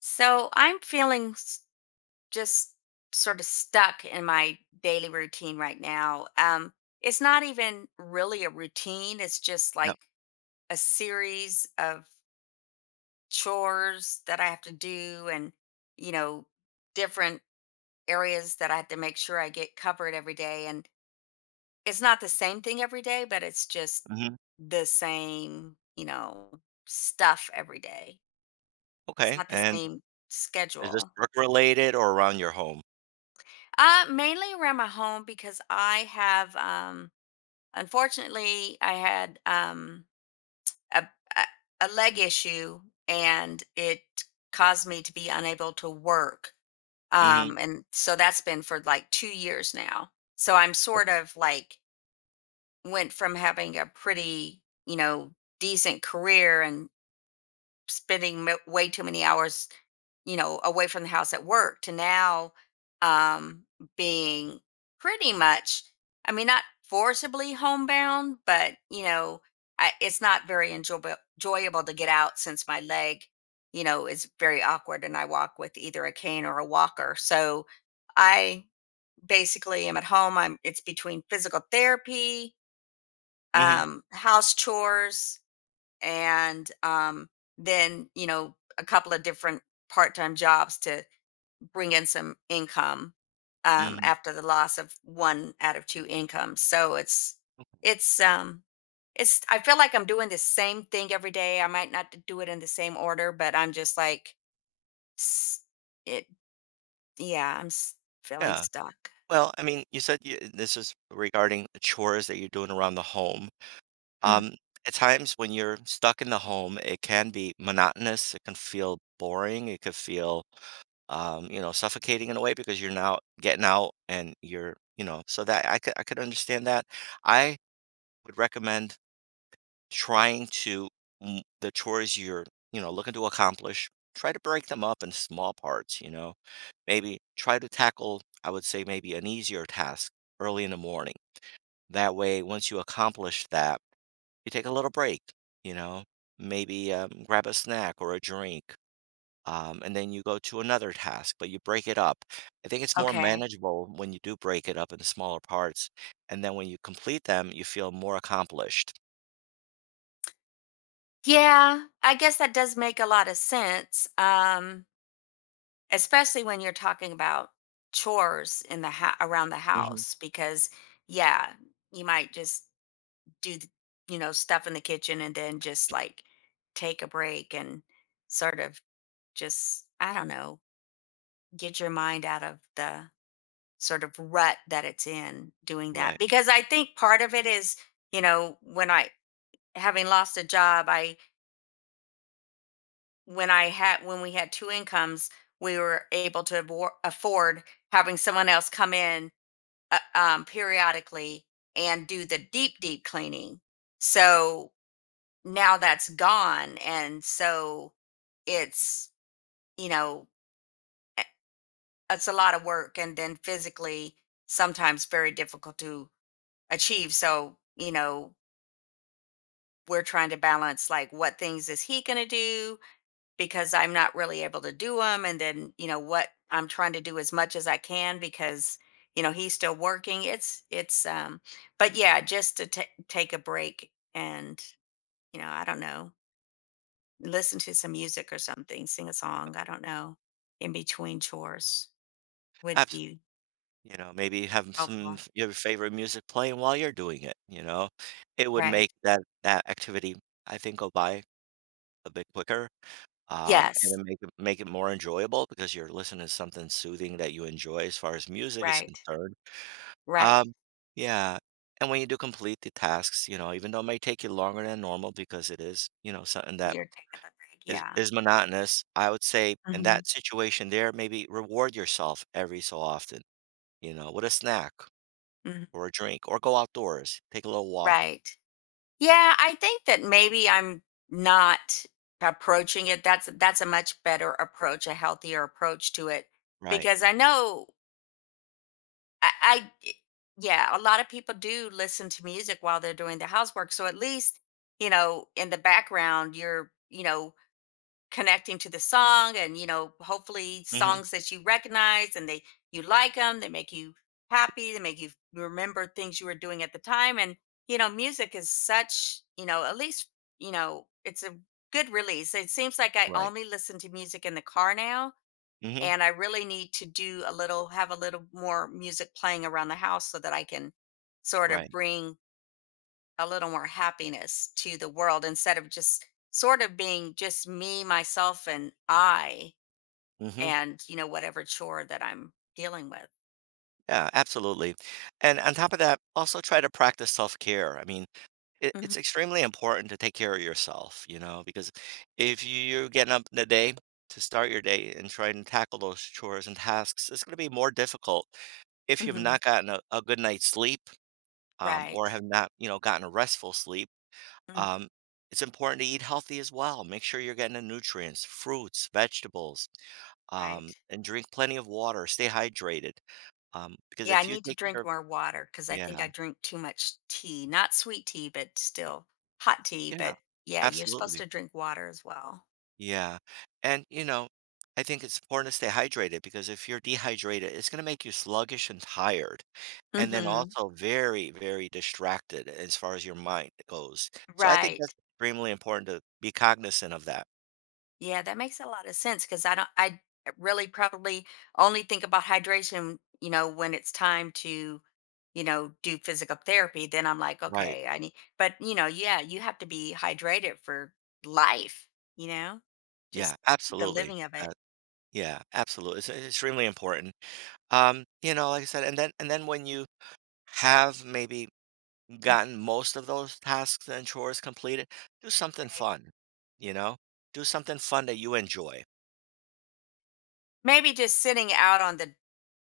So I'm feeling just sort of stuck in my daily routine right now. It's not even really a routine, it's just Yep. like a series of chores that I have to do and, you know, different areas that I have to make sure I get covered every day. And it's not the same thing every day, but it's just Mhm. the same, you know, stuff every day. It's Okay, not the and same is this schedule. work-related or around your home? Mainly around my home because I have, unfortunately, I had a, a a leg issue and it caused me to be unable to work. Mhm. And so that's been for like 2 years now. So I'm sort Okay. of like went from having a pretty, you know, decent career and spending way too many hours, you know, away from the house at work to now um, being pretty much, I mean, not forcibly homebound, but, you know, it's not very enjoyable to get out since my leg, you know, is very awkward and I walk with either a cane or a walker. So I basically am at home. It's between physical therapy, Mhm. House chores, and then you know a couple of different part-time jobs to bring in some income Mhm. after the loss of one out of two incomes. So it's um it's I feel like I'm doing the same thing every day. I might not do it in the same order, but I'm just like s- it yeah, I'm feeling Yeah. stuck. Well, I mean, you said you this is regarding chores that you're doing around the home. Mhm. Um, at times when you're stuck in the home, it can be monotonous, it can feel boring, it could feel, you know, suffocating in a way because you're now getting out and you're you know, so that I could understand that. I would recommend trying to the chores you're you know looking to accomplish, try to break them up in small parts, you know, maybe try to tackle, I would say maybe an easier task early in the morning. That way, once you accomplish that, you take a little break, you know, maybe grab a snack or a drink, and then you go to another task, but you break it up. I think it's more Okay, manageable when you do break it up into smaller parts, and then when you complete them, you feel more accomplished. yeah, I guess that does make a lot of sense. Especially when you're talking about chores in the around the hmm house because yeah, you might just do you know, stuff in the kitchen and then just like take a break and sort of just, I don't know, get your mind out of the sort of rut that it's in doing that right, because I think part of it is, you know, when I having lost a job I when I had, when we had two incomes, we were able to afford having someone else come in periodically and do the deep cleaning. So now that's gone. And so it's, you know, e- it's a lot of work and then physically sometimes very difficult to achieve. So, you know, we're trying to balance like what things is he going to do? Because I'm not really able to do them. And then, you know, what I'm trying to do as much as I can because, you know, he's still working. It's, but yeah, just to ta take a break and, you know, I don't know, listen to some music or something, sing a song. I don't know, in between chores would absolutely. be You know, maybe have some helpful. f your favorite music playing while you're doing it, you know? It would Right. make that activity, I think, go by a bit quicker, and Yes. then make it more enjoyable because you're listening to something soothing that you enjoy as far as music is Right. concerned. Right. Um, yeah, and when you do complete the tasks, you know, even though it may take you longer than normal because it is, you know, something that You're taking a break. is Yeah. is monotonous, I would say in Hmm. that situation there, maybe reward yourself every so often, you know, with a snack, Hmm. or a drink, or go outdoors, take a little walk. Right. Yeah, I think that maybe I'm not approaching it. That's a much better approach, a healthier approach to it, Right. because I know I, I i- yeah, a lot of people do listen to music while they're doing the housework. So at least, you know, in the background, you're, you know, connecting to the song, and you know, hopefully Mhm. songs that you recognize and they you like them, they make you happy, they make you remember things you were doing at the time. And you know, music is such, you know, at least, you know, it's a good release. It seems like I Right. only listen to music in the car now, Mhm. and I really need to do a little have a little more music playing around the house so that I can sort of Right. bring a little more happiness to the world instead of just sort of being just me, myself, and I, Mhm. and you know, whatever chore that I'm dealing with. Yeah, absolutely. And on top of that, also try to practice self-care. I mean, Hmm. it's extremely important to take care of yourself, you know, because if you're getting up in the day to start your day and try to tackle those chores and tasks, it's going to be more difficult if you've not Hmm. gotten a good night's sleep, Right. or have not, you know, gotten a restful sleep. Mm. Um, it's important to eat healthy as well. Make sure you're getting the nutrients, fruits, vegetables, Right. and drink plenty of water. Stay hydrated. Because Yeah, I if you need to take drink care, more water because I think I yeah, drink too much tea. Not sweet tea, but still hot tea. yeah, But yeah, you're supposed absolutely. to drink water as well. Yeah. And, you know, I think it's important to stay hydrated, because if you're dehydrated, it's going to make you sluggish and tired. And then Hmm. also very, very distracted as far as your mind goes. So I think Right. that's extremely important to be cognizant of that. Yeah, that makes a lot of sense because I don't, I really probably only think about hydration, you know, when it's time to, you know, do physical therapy. Then I'm like, Right. okay, I need, but you know, yeah, you have to be hydrated for life, you know, Yeah, just the absolutely. living of it. Uh, Yeah, absolutely. It's extremely important. You know, like I said, and then when you have maybe Mhm. gotten most of those tasks and chores completed, do something Right. fun. You know, do something fun that you enjoy. Maybe just sitting out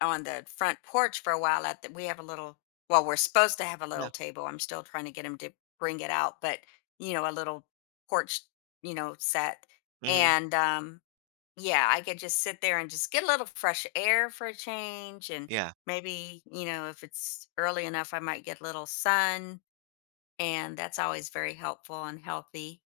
on the front porch for a while at we have a little, well, we're supposed to have a Yeah. little table. I'm still trying to get him to bring it out, but you know, a little porch, you know, set. hmm And yeah, I could just sit there and just get a little fresh air for a change. And Yeah. maybe, you know, if it's early enough, I might get a little sun, and that's always very helpful and healthy.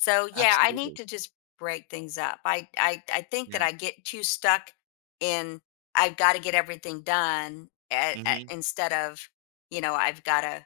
So yeah, I need Absolutely. to just break things up. I think that Yeah. I get too stuck in, I've got to get everything done hmm instead of, you know, I've got to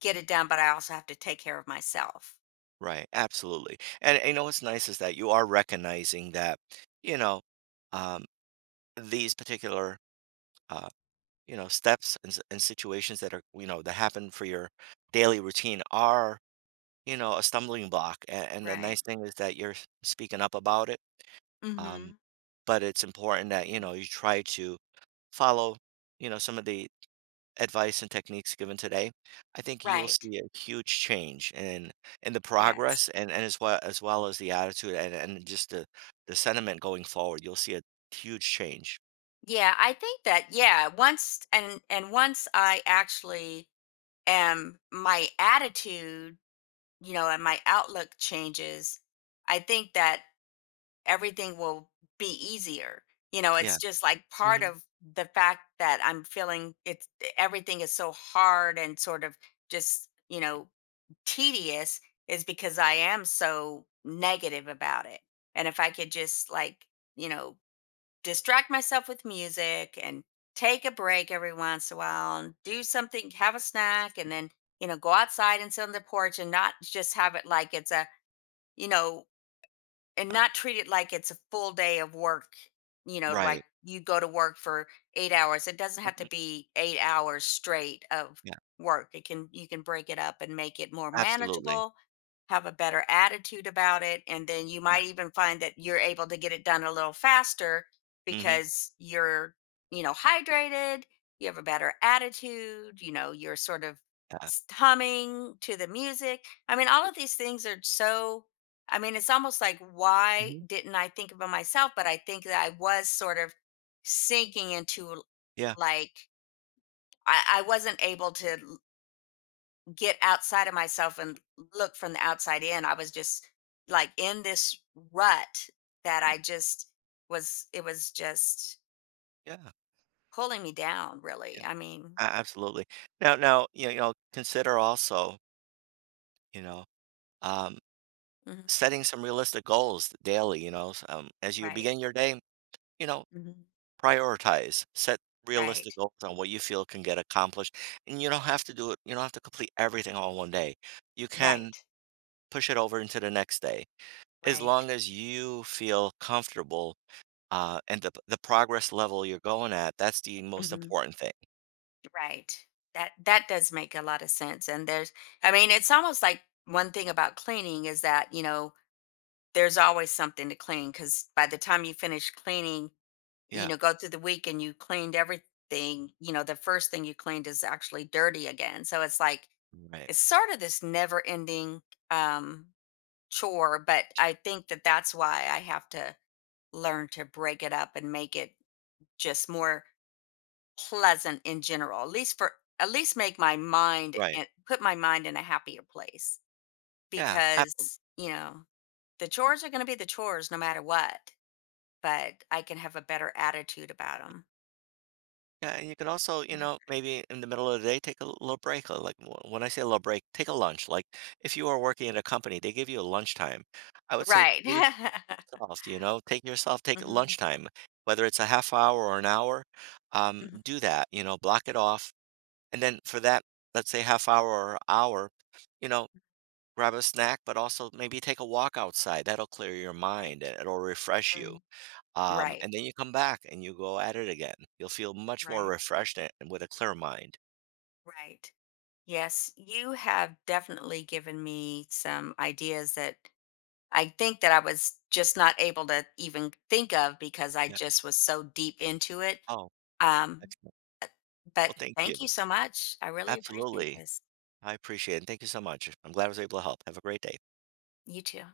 get it done, but I also have to take care of myself. Right. Absolutely. And you know what's nice is that you are recognizing that, you know, um, these particular uh, you know steps and, and situations that are you know that happen for your daily routine are, you know, a stumbling block. And the Right. nice thing is that you're speaking up about it. Um, Mm-hmm. but it's important that, you Yeah. know, you try to follow, you know, some of the advice and techniques given today. I think you'll Right. see a huge change in the Yes. progress and, as well as the attitude, and just the sentiment going forward. You'll see a huge change. Yeah, I think that yeah, once and once I actually am my attitude, you know, and my outlook changes, I think that everything will be easier. You know, Yeah. it's just like part hmm of the fact that I'm feeling everything is so hard and sort of just, you know, tedious, is because I am so negative about it. And if I could just like, you know, distract myself with music and take a break every once in a while and do something, have a snack, and then, you know, go outside and sit on the porch and not just have it like it's a, you know, and not treat it like it's a full day of work. You know, like Right. you go to work for 8 hours, it doesn't have to hmm be 8 hours straight of Yeah. work. It can, you can break it up and make it more Absolutely. manageable, have a better attitude about it, and then you Yeah. might even find that you're able to get it done a little faster hmm because you're, you know, hydrated, you have a better attitude, you know, you're sort of Yeah. Humming to the music. I mean, all of these things are so, I mean, it's almost like, why hmm didn't I think about myself? But I think that I was sort of sinking into, Yeah. like, I wasn't able to get outside of myself and look from the outside in. I was just like in this rut that I just it was just Yeah. pulling me down, Yeah. really. I mean, A absolutely. Now, you know, consider also, you know, um, mhm, setting some realistic goals daily, you know, s as you right, begin your day, you know, Mhm. prioritize, set realistic Right. goals on what you feel can get accomplished, and you don't have to do it, you don't have to complete everything all in one day. You can Right. push it over into the next day, as Right. long as you feel comfortable, and the progress level you're going at, that's the most Hmm. important thing. Right. That that does make a lot of sense. And there's, I mean, it's almost like one thing about cleaning is that, you know, there's always something to clean cuz by the time you finish cleaning, you Yeah, know, go through the week and you cleaned everything, you know, the first thing you cleaned is actually dirty again. So it's like right, it's sort of this never-ending um chore, but I think that that's why I have to learn to break it up and make it just more pleasant in general, at least for, at least make my mind right. and put my mind in a happier place Yeah, ab because, you know, the chores are going to be the chores no matter what, but I can have a better attitude about them. Yeah, and you can also, you know, maybe in the middle of the day, take a little break. Like when I say a little break, take a lunch. Like, if you are working at a company, they give you a lunchtime. I would say Right. do this yourself, you know, take yourself, take a Hmm. lunchtime, whether it's a half hour or an hour, do that, you know, block it off. And then for that, let's say half hour or hour, you know, grab a snack, but also maybe take a walk outside. That'll clear your Right. mind and it'll refresh you, Mm. Right. and then you come back and you go at it again. You'll feel much more Right. refreshed, and with a clear mind. Right. Yes, you have definitely given me some ideas that I think that I was just not able to even think of because I Yeah. just was so deep into it. Oh, Um, excellent. uh, Well, but thank you. thank you so much. I really appreciate Absolutely. this. I appreciate it. And thank you so much. I'm glad I was able to help. Have a great day. You too.